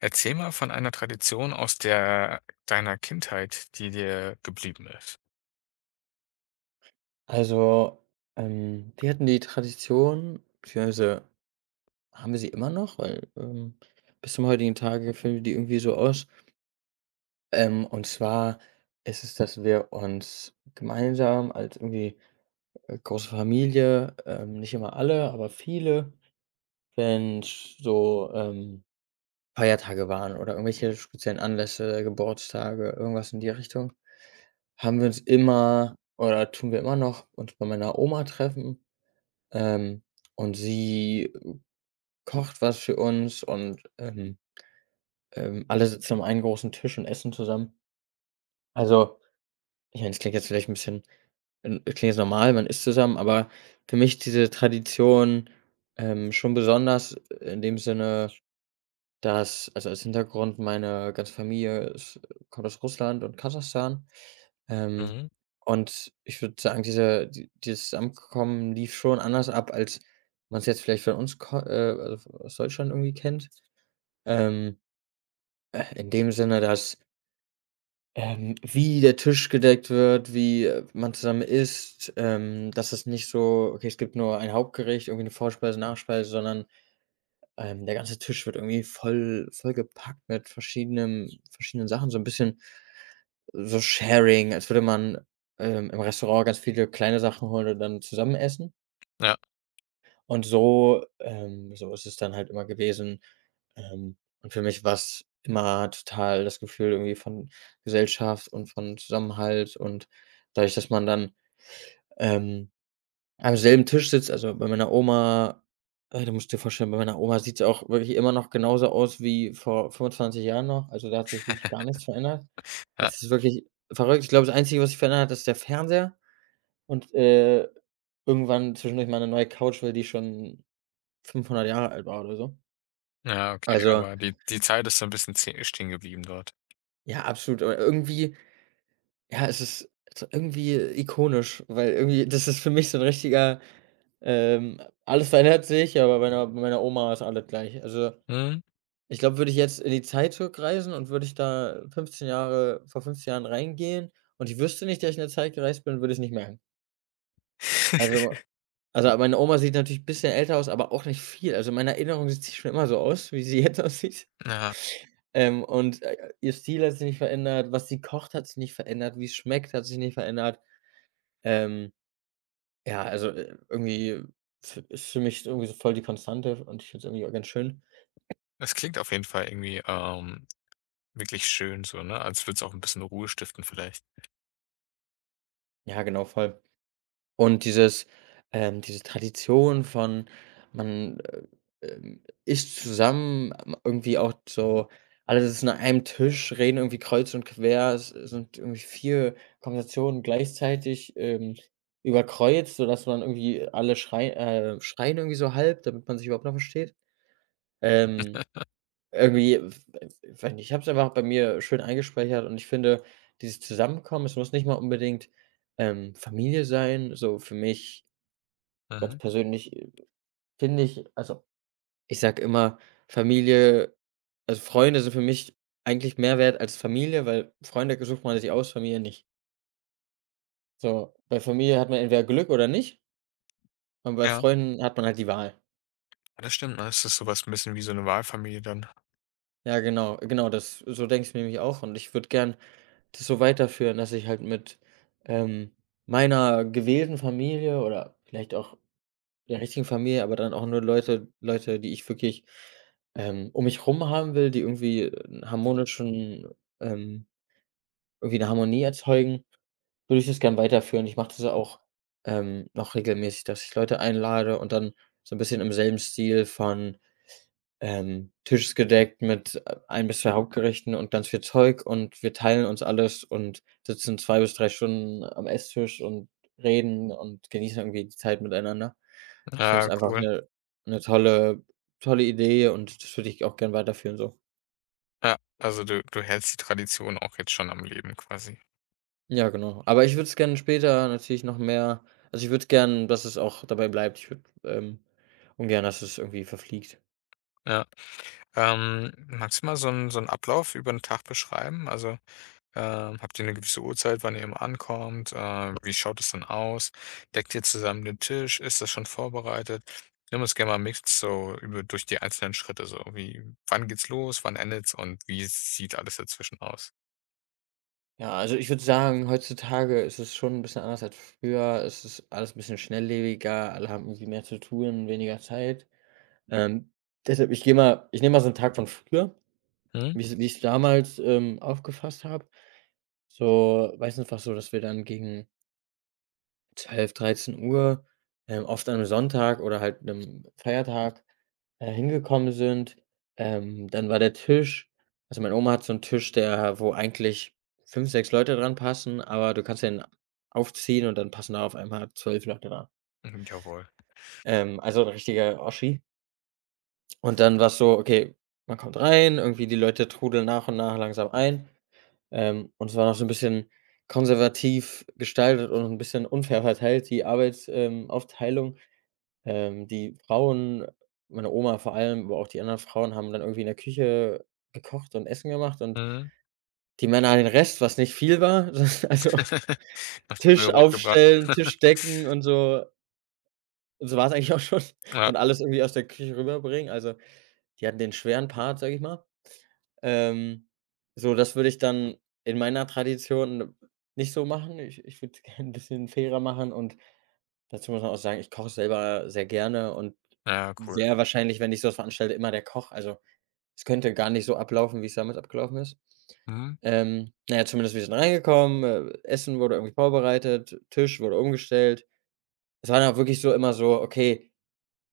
Erzähl mal von einer Tradition aus der deiner Kindheit, die dir geblieben ist. Also, wir hatten die Tradition, beziehungsweise haben wir sie immer noch, weil, bis zum heutigen Tage führen wir die irgendwie so aus. Und zwar ist es, dass wir uns gemeinsam als irgendwie, große Familie, nicht immer alle, aber viele, wenn so, Feiertage waren oder irgendwelche speziellen Anlässe, Geburtstage, irgendwas in die Richtung, haben wir uns immer oder tun wir immer noch uns bei meiner Oma treffen. Ähm, und sie kocht was für uns und, alle sitzen am einen großen Tisch und essen zusammen. Also, ich meine, es klingt jetzt vielleicht ein bisschen klingt jetzt normal, man isst zusammen, aber für mich ist diese Tradition, schon besonders in dem Sinne, dass also, als Hintergrund meine ganze Familie ist kommt aus Russland und Kasachstan. Ähm, Mhm. und ich würde sagen, dieses Zusammenkommen lief schon anders ab, als man es jetzt vielleicht von uns ko also aus Deutschland irgendwie kennt. Ähm, in dem Sinne, dass, wie der Tisch gedeckt wird, wie, man zusammen isst, dass es nicht so: „Okay, es gibt nur ein Hauptgericht, irgendwie eine Vorspeise, Nachspeise“, sondern der ganze Tisch wird irgendwie voll gepackt mit verschiedenen Sachen, so ein bisschen so Sharing, als würde man, im Restaurant ganz viele kleine Sachen holen und dann zusammen essen. Ja, Und so so ist es dann halt immer gewesen. Und für mich war es immer total das Gefühl irgendwie von Gesellschaft und von Zusammenhalt und dadurch, dass man dann, ähm am selben Tisch sitzt also, bei meiner Oma du musst dir vorstellen, bei meiner Oma sieht es auch wirklich immer noch genauso aus wie vor 25 Jahren noch. Also, da hat sich wirklich gar nichts verändert. ja, Es ist wirklich verrückt. Ich glaube, das Einzige, was sich verändert hat, ist der Fernseher und, irgendwann zwischendurch mal eine neue Couch, weil die schon 500 Jahre alt war oder so. ja, okay, Also, aber die Zeit ist so ein bisschen stehen geblieben dort. ja, absolut. Aber irgendwie ja, es ist so irgendwie ikonisch, weil irgendwie das ist für mich so ein richtiger, alles verändert sich, aber bei meiner Oma ist alles gleich. Also, Mhm. ich glaube, würde ich jetzt in die Zeit zurückreisen und würde ich da 15 Jahre vor 15 Jahren reingehen und ich wüsste nicht, dass ich in der Zeit gereist bin, würde ich's nicht merken. Also also, meine Oma sieht natürlich ein bisschen älter aus, aber auch nicht viel. Also, in meiner Erinnerung sieht sie schon immer so aus, wie sie jetzt aussieht. Ja, Und, ihr Stil hat sich nicht verändert, was sie kocht, hat sich nicht verändert, wie es schmeckt, hat sich nicht verändert. Ähm, ja, also, irgendwie f ist für mich irgendwie so voll die Konstante und ich finde es irgendwie auch ganz schön. es klingt auf jeden Fall irgendwie, wirklich schön so, ne, als würde es auch ein bisschen Ruhe stiften vielleicht. Ja, genau, voll. Und dieses diese Tradition von man, äh, isst zusammen, irgendwie auch so alle sitzen an einem Tisch, reden irgendwie kreuz und quer. Es sind irgendwie 4 Konversationen gleichzeitig, überkreuzt, sodass man irgendwie alle schrei schreien irgendwie so halb, damit man sich überhaupt noch versteht. Ähm Irgendwie, ich weiß nicht, ich habe es einfach bei mir schön eingespeichert und ich finde, dieses Zusammenkommen, es muss nicht mal unbedingt, Familie sein. So für mich ganz Mhm. persönlich, finde ich also, ich sage immer, Familie also Freunde sind für mich eigentlich mehr wert als Familie, weil Freunde sucht man sich aus, Familie nicht. So, bei Familie hat man entweder Glück oder nicht und bei Ja, Freunden hat man halt die Wahl. das stimmt, ne? Es ist so was 'n bisschen wie so eine Wahlfamilie dann. Ja, genau, genau das so denke ich mir nämlich auch und ich würde gern das so weiterführen, dass ich halt mit, ähm, meiner gewählten Familie oder vielleicht auch der richtigen Familie, aber dann auch nur Leute, die ich wirklich, um mich rum haben will, die irgendwie 'n harmonischen ähm, irgendwie eine Harmonie erzeugen, würde ich das gern weiterführen. Ich mache das ja auch, noch regelmäßig, dass ich Leute einlade und dann so ein bisschen im selben Stil von Tisch ist gedeckt mit ein bis 2 Hauptgerichten und ganz viel Zeug und wir teilen uns alles und sitzen 2 bis 3 Stunden am Esstisch und reden und genießen irgendwie die Zeit miteinander. Ich finde es Ja, einfach cool. 'Ne tolle Idee und das würde ich auch gern weiterführen so. Ja, also du hältst die Tradition auch jetzt schon am Leben quasi. Ja, genau. Aber ich würde es gerne später natürlich noch mehr also, ich würde es gern, dass es auch dabei bleibt. Ich würde, ungern, dass es irgendwie verfliegt. Ja. Magst du mal so einen Ablauf über den Tag beschreiben? Also, habt ihr eine gewisse Uhrzeit, wann ihr immer ankommt? Wie schaut es denn aus? Deckt ihr zusammen den Tisch? Ist das schon vorbereitet? Nimm uns gerne mal mit so über durch die einzelnen Schritte so. Wie Wann geht's los? Wann endet's? Und wie sieht alles dazwischen aus? Ja, also ich würde sagen, heutzutage ist es schon ein bisschen anders als früher. Es ist alles ein bisschen schnelllebiger, alle haben irgendwie mehr zu tun, weniger Zeit. Ähm, Deshalb, ich nehme mal so einen Tag von früher, Mhm. wie ich es damals, aufgefasst habe. So, weiß einfach so, dass wir dann gegen 12, 13:00, oft an 'nem Sonntag oder halt einem Feiertag, hingekommen sind. Dann war der Tisch also, meine Oma hat so einen Tisch, der wo eigentlich 5 6 Leute dran passen, aber du kannst den aufziehen und dann passen da auf einmal 12 Leute dran. Mhm, jawohl. Also 'n richtiger Oschi. Und dann war's so, okay, man kommt rein, irgendwie die Leute trudeln nach und nach langsam ein, und es war noch so ein bisschen konservativ gestaltet und ein bisschen unfair verteilt, die Arbeitsaufteilung Aufteilung. Die Frauen, meine Oma vor allem, aber auch die anderen Frauen haben dann irgendwie in der Küche gekocht und Essen gemacht und Mhm. die Männer den Rest, was nicht viel war. Das also Hast du Müll Tisch rausgebracht? aufstellen, Tisch decken und so. Und so war es eigentlich auch schon. Ja. Und alles irgendwie aus der Küche rüberbringen. Also, die hatten den schweren Part, sage ich mal. Ähm, so, das würde ich dann in meiner Tradition nicht so machen. Ich würde es gerne 'n bisschen fairer machen und dazu muss man auch sagen, ich koche selber sehr gerne und Ja, cool. sehr wahrscheinlich, wenn ich so was veranstalte, immer der Koch. Also, es könnte gar nicht so ablaufen, wie es damals abgelaufen ist. Mhm. Na ja, zumindest wir sind reingekommen, Essen wurde irgendwie vorbereitet, Tisch wurde umgestellt. Es war dann auch wirklich so immer so, okay,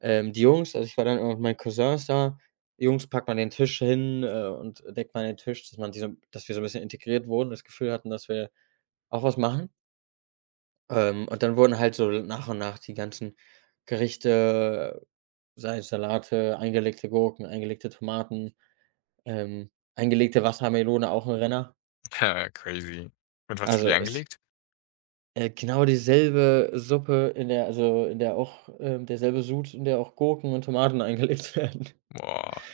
die Jungs also, ich war dann immer mit meinen Cousins da. Jungs, packt mal den Tisch hin, und deckt mal den Tisch, dass man die so dass wir so ein bisschen integriert wurden, das Gefühl hatten, dass wir auch was machen. Und dann wurden halt so nach und nach die ganzen Gerichte, sei es Salate, eingelegte Gurken, eingelegte Tomaten, ähm, eingelegte Wassermelone, auch ein Renner. Ja, crazy. Und was für Also, die ist, angelegt? Genau dieselbe Suppe, in der also, in der auch derselbe Sud, in der auch Gurken und Tomaten eingelegt werden. Boah,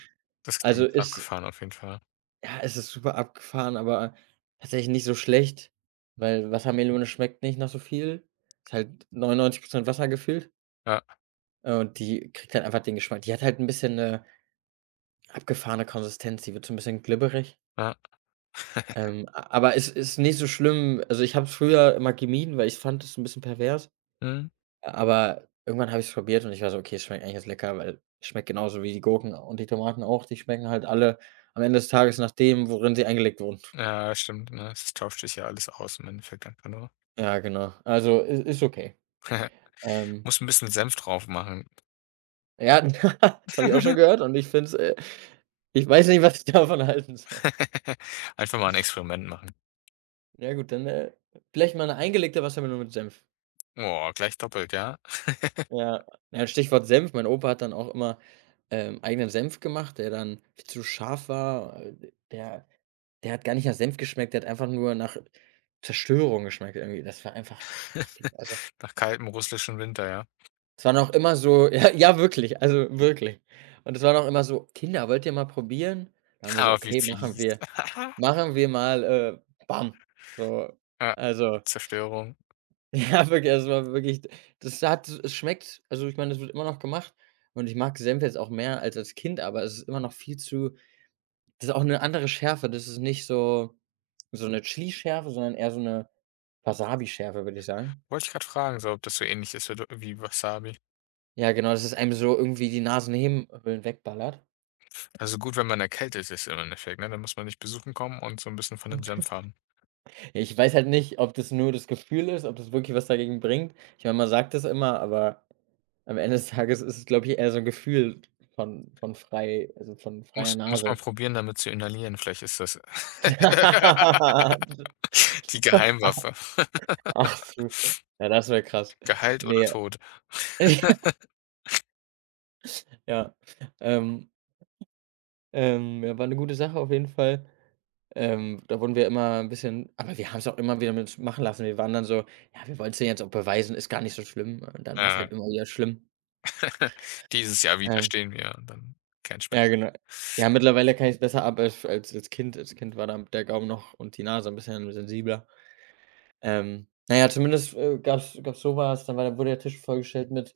das Also, klingt ist abgefahren auf jeden Fall. ja, es ist super abgefahren, aber tatsächlich nicht so schlecht, weil Wassermelone schmeckt nicht nach so viel. Ist halt 99 Wasser gefüllt. Ja, Und die kriegt halt einfach den Geschmack. Die hat halt ein bisschen eine abgefahrene Konsistenz, die wird so ein bisschen glibberig. ja. A Aber es ist nicht so schlimm. Also, ich habe es früher immer gemieden, weil ich fand es ein bisschen pervers, Mhm. aber irgendwann habe ich es probiert und ich war so: „Okay, es schmeckt eigentlich jetzt lecker“, weil es schmeckt genauso wie die Gurken und die Tomaten auch. Die schmecken halt alle am Ende des Tages nach dem, worin sie eingelegt wurden. Ja, stimmt, ne? Das tauscht sich ja alles aus im Endeffekt einfach nur. Ja, genau. Also, i ist okay. Ähm, Muss ein bisschen Senf drauf machen. ja, das habe ich auch schon gehört und ich finde es, ich weiß nicht, was ich davon halten soll. Einfach mal ein Experiment machen. Ja gut, dann, vielleicht mal 'ne eingelegte Wassermelone mit Senf. Oh, gleich doppelt, ja? Ja, ja, Stichwort Senf. Mein Opa hat dann auch immer, eigenen Senf gemacht, der dann viel zu scharf war. D der Der hat gar nicht nach Senf geschmeckt, der hat einfach nur nach Zerstörung geschmeckt irgendwie. Das war einfach das war zu viel. Also, Nach kaltem russischen Winter, ja? es waren auch immer so ja, ja, wirklich, also wirklich. Und es waren auch immer so: „Kinder, wollt ihr mal probieren?“ Da haben wir so: Aber wie „Okay, fies. Machen wir mal, bam.“ So, Ja, also Zerstörung. ja, wirklich, also, war wirklich das hat es schmeckt also, ich meine, das wird immer noch gemacht und ich mag Senf jetzt auch mehr als Kind, aber es ist immer noch viel zu das ist auch eine andere Schärfe. Das ist nicht so eine Chili-Schärfe, sondern eher so 'ne Wasabischärfe, würde ich sagen. Wollte ich gerade fragen, so, ob das so ähnlich ist wird wie Wasabi. Ja, genau, dass es einem so irgendwie die Nasennebenhöhlen wegballert. Also, gut, wenn man erkältet ist im Endeffekt, ne? Dann muss man nicht besuchen kommen und so ein bisschen von dem Senf haben. Ja, ich weiß halt nicht, ob das nur das Gefühl ist, ob das wirklich was dagegen bringt. Ich meine, man sagt das immer, aber am Ende des Tages ist es, glaube ich, eher so ein Gefühl von frei also, von Muss freier muss man Nase. probieren, damit zu inhalieren. Vielleicht ist das die Geheimwaffe. Ach so. Ja, das wäre krass. Geheilt oder Ne, tot. ja. Ähm, ja, war eine gute Sache auf jeden Fall. Da wurden wir immer ein bisschen, aber wir haben es auch immer wieder mit uns machen lassen. Wir waren dann so: „Ja, wir wollten denen jetzt auch beweisen, ist gar nicht so schlimm.“ Und dann war es Äh, halt immer wieder schlimm. dieses Jahr wieder Ähm, stehen wir und dann kein Schmerz. ja, genau. Ja, mittlerweile kann ich es besser ab als als Kind. Als Kind war da der Gaumen noch und die Nase ein bisschen sensibler. Na ja, zumindest, gab's so was, dann war wurde der Tisch vollgestellt mit.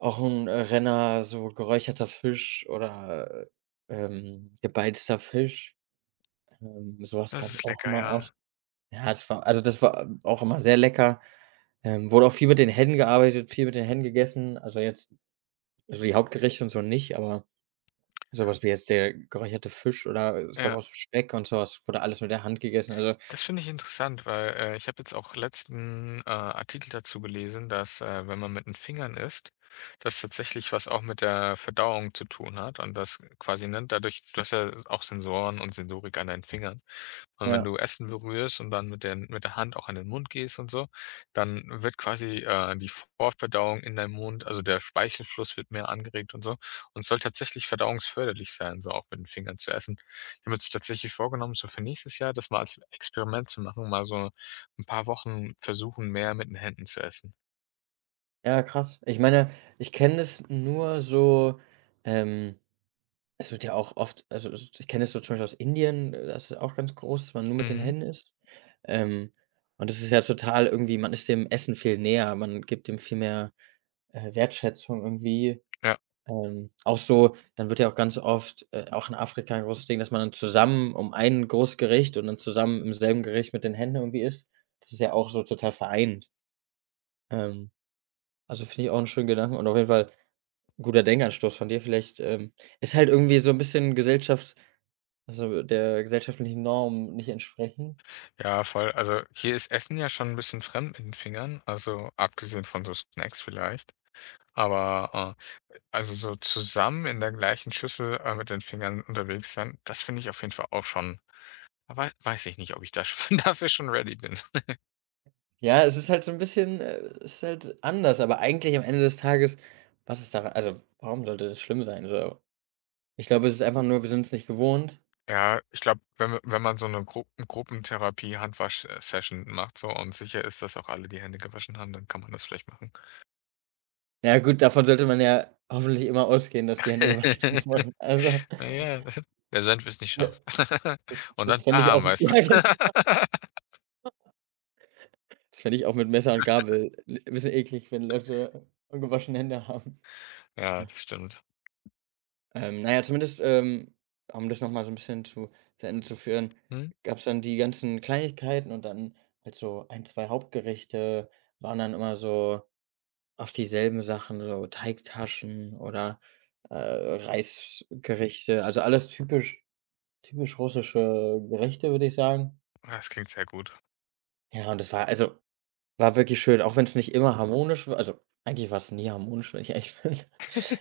Auch 'n, Renner, so geräucherter Fisch oder, gebeizter Fisch. So Das gab's ist auch lecker, immer ja. oft. Ja, es war, also das war auch immer sehr lecker. Wurde auch viel mit den Händen gearbeitet, viel mit den Händen gegessen. Also jetzt, also die Hauptgerichte und so nicht, aber sowas wie jetzt der geräucherte Fisch oder es gab Ja. auch so Speck und sowas wurde alles mit der Hand gegessen. Also Das finde ich interessant, weil, ich habe jetzt auch letzten, Artikel dazu gelesen, dass, wenn man mit den Fingern isst, das tatsächlich was auch mit der Verdauung zu tun hat und das quasi, nennt dadurch du hast ja auch Sensoren und Sensorik an deinen Fingern. Und wenn ja, du Essen berührst und dann mit der Hand auch an den Mund gehst und so, dann wird quasi, die Vorverdauung in deinem Mund, also der Speichelfluss wird mehr angeregt und so, und es soll tatsächlich verdauungsförderlich sein, so auch mit den Fingern zu essen. Ich habe jetzt tatsächlich vorgenommen, so für nächstes Jahr das mal als Experiment zu machen, mal so ein paar Wochen versuchen, mehr mit den Händen zu essen. ja, krass. Ich meine, ich kenne das nur so, ähm es wird ja auch oft, also es, ich kenne es so zum Beispiel aus Indien, das ist auch ganz groß, dass man nur mit den Mhm. Händen isst. Ähm, und das ist ja total, irgendwie man ist dem Essen viel näher, man gibt dem viel mehr, Wertschätzung irgendwie. Ja. Auch so, dann wird ja auch ganz oft, auch in Afrika ein großes Ding, dass man dann zusammen um ein großes Gericht und dann zusammen im selben Gericht mit den Händen irgendwie isst. Das ist ja auch so total vereint. Ähm, also, finde ich auch 'n schönen Gedanken und auf jeden Fall 'n guter Denkanstoß von dir. Vielleicht, ist halt irgendwie so ein bisschen Gesellschafts, also der gesellschaftlichen Norm nicht entsprechen? Ja, voll. Also, hier ist Essen ja schon ein bisschen fremd mit den Fingern, also, abgesehen von so Snacks vielleicht. Aber, also, so zusammen in der gleichen Schüssel, mit den Fingern unterwegs sein, das finde ich auf jeden Fall auch schon. Aber weiß ich nicht, ob ich da schon dafür schon ready bin. Ja, es ist halt so ein bisschen, es ist halt anders, aber eigentlich am Ende des Tages, was ist daran, also warum sollte das schlimm sein, so? Ich glaube, es ist einfach nur, wir sind es nicht gewohnt. Ja, ich glaube, wenn ma wenn man so eine Gruppentherapie Handwasch Session macht so und sicher ist, dass auch alle die Hände gewaschen haben, dann kann man das vielleicht machen. Na ja, gut, davon sollte man ja hoffentlich immer ausgehen, dass die Hände gewaschen wurden. Also Na ja, der Senf ist nicht ja, scharf. das Und dann das fände ich bam, auch weißt ja, du? genau. Das fände ich auch mit Messer und Gabel 'n bisschen eklig, wenn Leute ungewaschene Hände haben. Ja, das stimmt. Na ja, zumindest, um das noch mal so ein bisschen zu Ende zu führen, Mhm. gab's dann die ganzen Kleinigkeiten und dann halt so 1, 2 Hauptgerichte, waren dann immer so oft dieselben Sachen, so Teigtaschen oder, Reisgerichte, also alles typisch, russische Gerichte, würde ich sagen. Das klingt sehr gut. Ja, und das war, also war wirklich schön, auch wenn's nicht immer harmonisch war. Also eigentlich war's nie harmonisch, wenn ich ehrlich bin.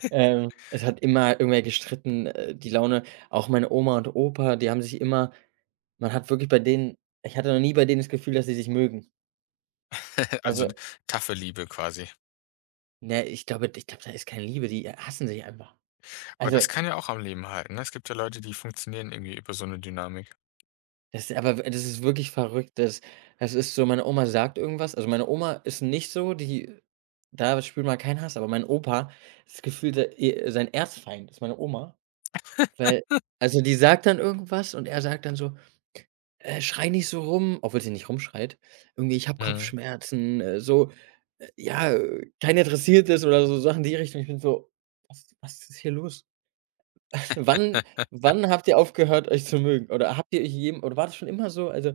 Es hat immer irgendwer gestritten, die Laune, auch meine Oma und Opa, die haben sich immer, man hat wirklich bei denen, ich hatte noch nie bei denen das Gefühl, dass sie sich mögen. Also, Also taffe Liebe quasi. ne, ich glaube, da ist keine Liebe, die hassen sich einfach. Aber das Also kann ja auch am Leben halten, ne? Es gibt ja Leute, die funktionieren irgendwie über so eine Dynamik. das aber w das ist wirklich verrückt. Das ist so, meine Oma sagt irgendwas, also meine Oma ist nicht so, die, da spürt man keinen Hass, aber mein Opa ist gefühlt se e sein Erzfeind, ist meine Oma. Weil, also die sagt dann irgendwas und er sagt dann so: „Schrei nicht so rum“, obwohl sie nicht rumschreit. Irgendwie: „Ich habe Mhm. Kopfschmerzen“, so, ja, „keiner interessiert es“ oder so Sachen in die Richtung. Ich bin so: „Was ist hier los?“ Wann wann habt ihr aufgehört, euch zu mögen? Oder habt ihr euch je, oder war das schon immer so? Also,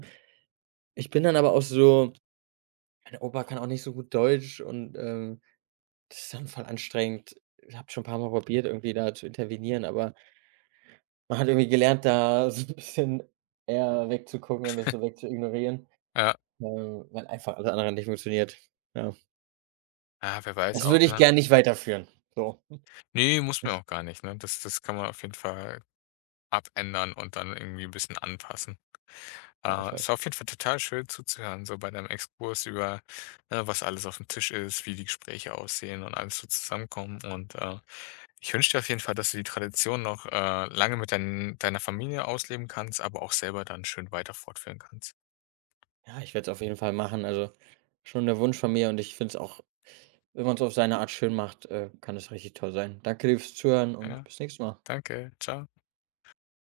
ich bin dann aber auch so, mein Opa kann auch nicht so gut Deutsch und, das ist dann voll anstrengend. Ich habe schon ein paar mal probiert, irgendwie da zu intervenieren, aber man hat irgendwie gelernt, da so 'n bisschen eher wegzugucken und das so wegzuignorieren, Ja. Weil einfach alles andere nicht funktioniert. Ja. Ja, wer weiß Das auch, würde ich ne? gern nicht weiterführen. So, Ne, muss man auch gar nicht, ne? Das kann man auf jeden Fall abändern und dann irgendwie 'n bisschen anpassen. ja, voll. Es auf jeden Fall total schön zuzuhören, so bei deinem Exkurs über, ne, was alles auf dem Tisch ist, wie die Gespräche aussehen und alles so zusammenkommen. Und, ich wünsche dir auf jeden Fall, dass du die Tradition noch, lange mit deiner Familie ausleben kannst, aber auch selber dann schön weiter fortführen kannst. Ja, ich werde es auf jeden Fall machen. Also, schon der Wunsch von mir und ich finde es auch, wenn man's auf seine Art schön macht, kann es richtig toll sein. Danke dir fürs Zuhören und Ja, bis nächstes Mal. danke. Ciao.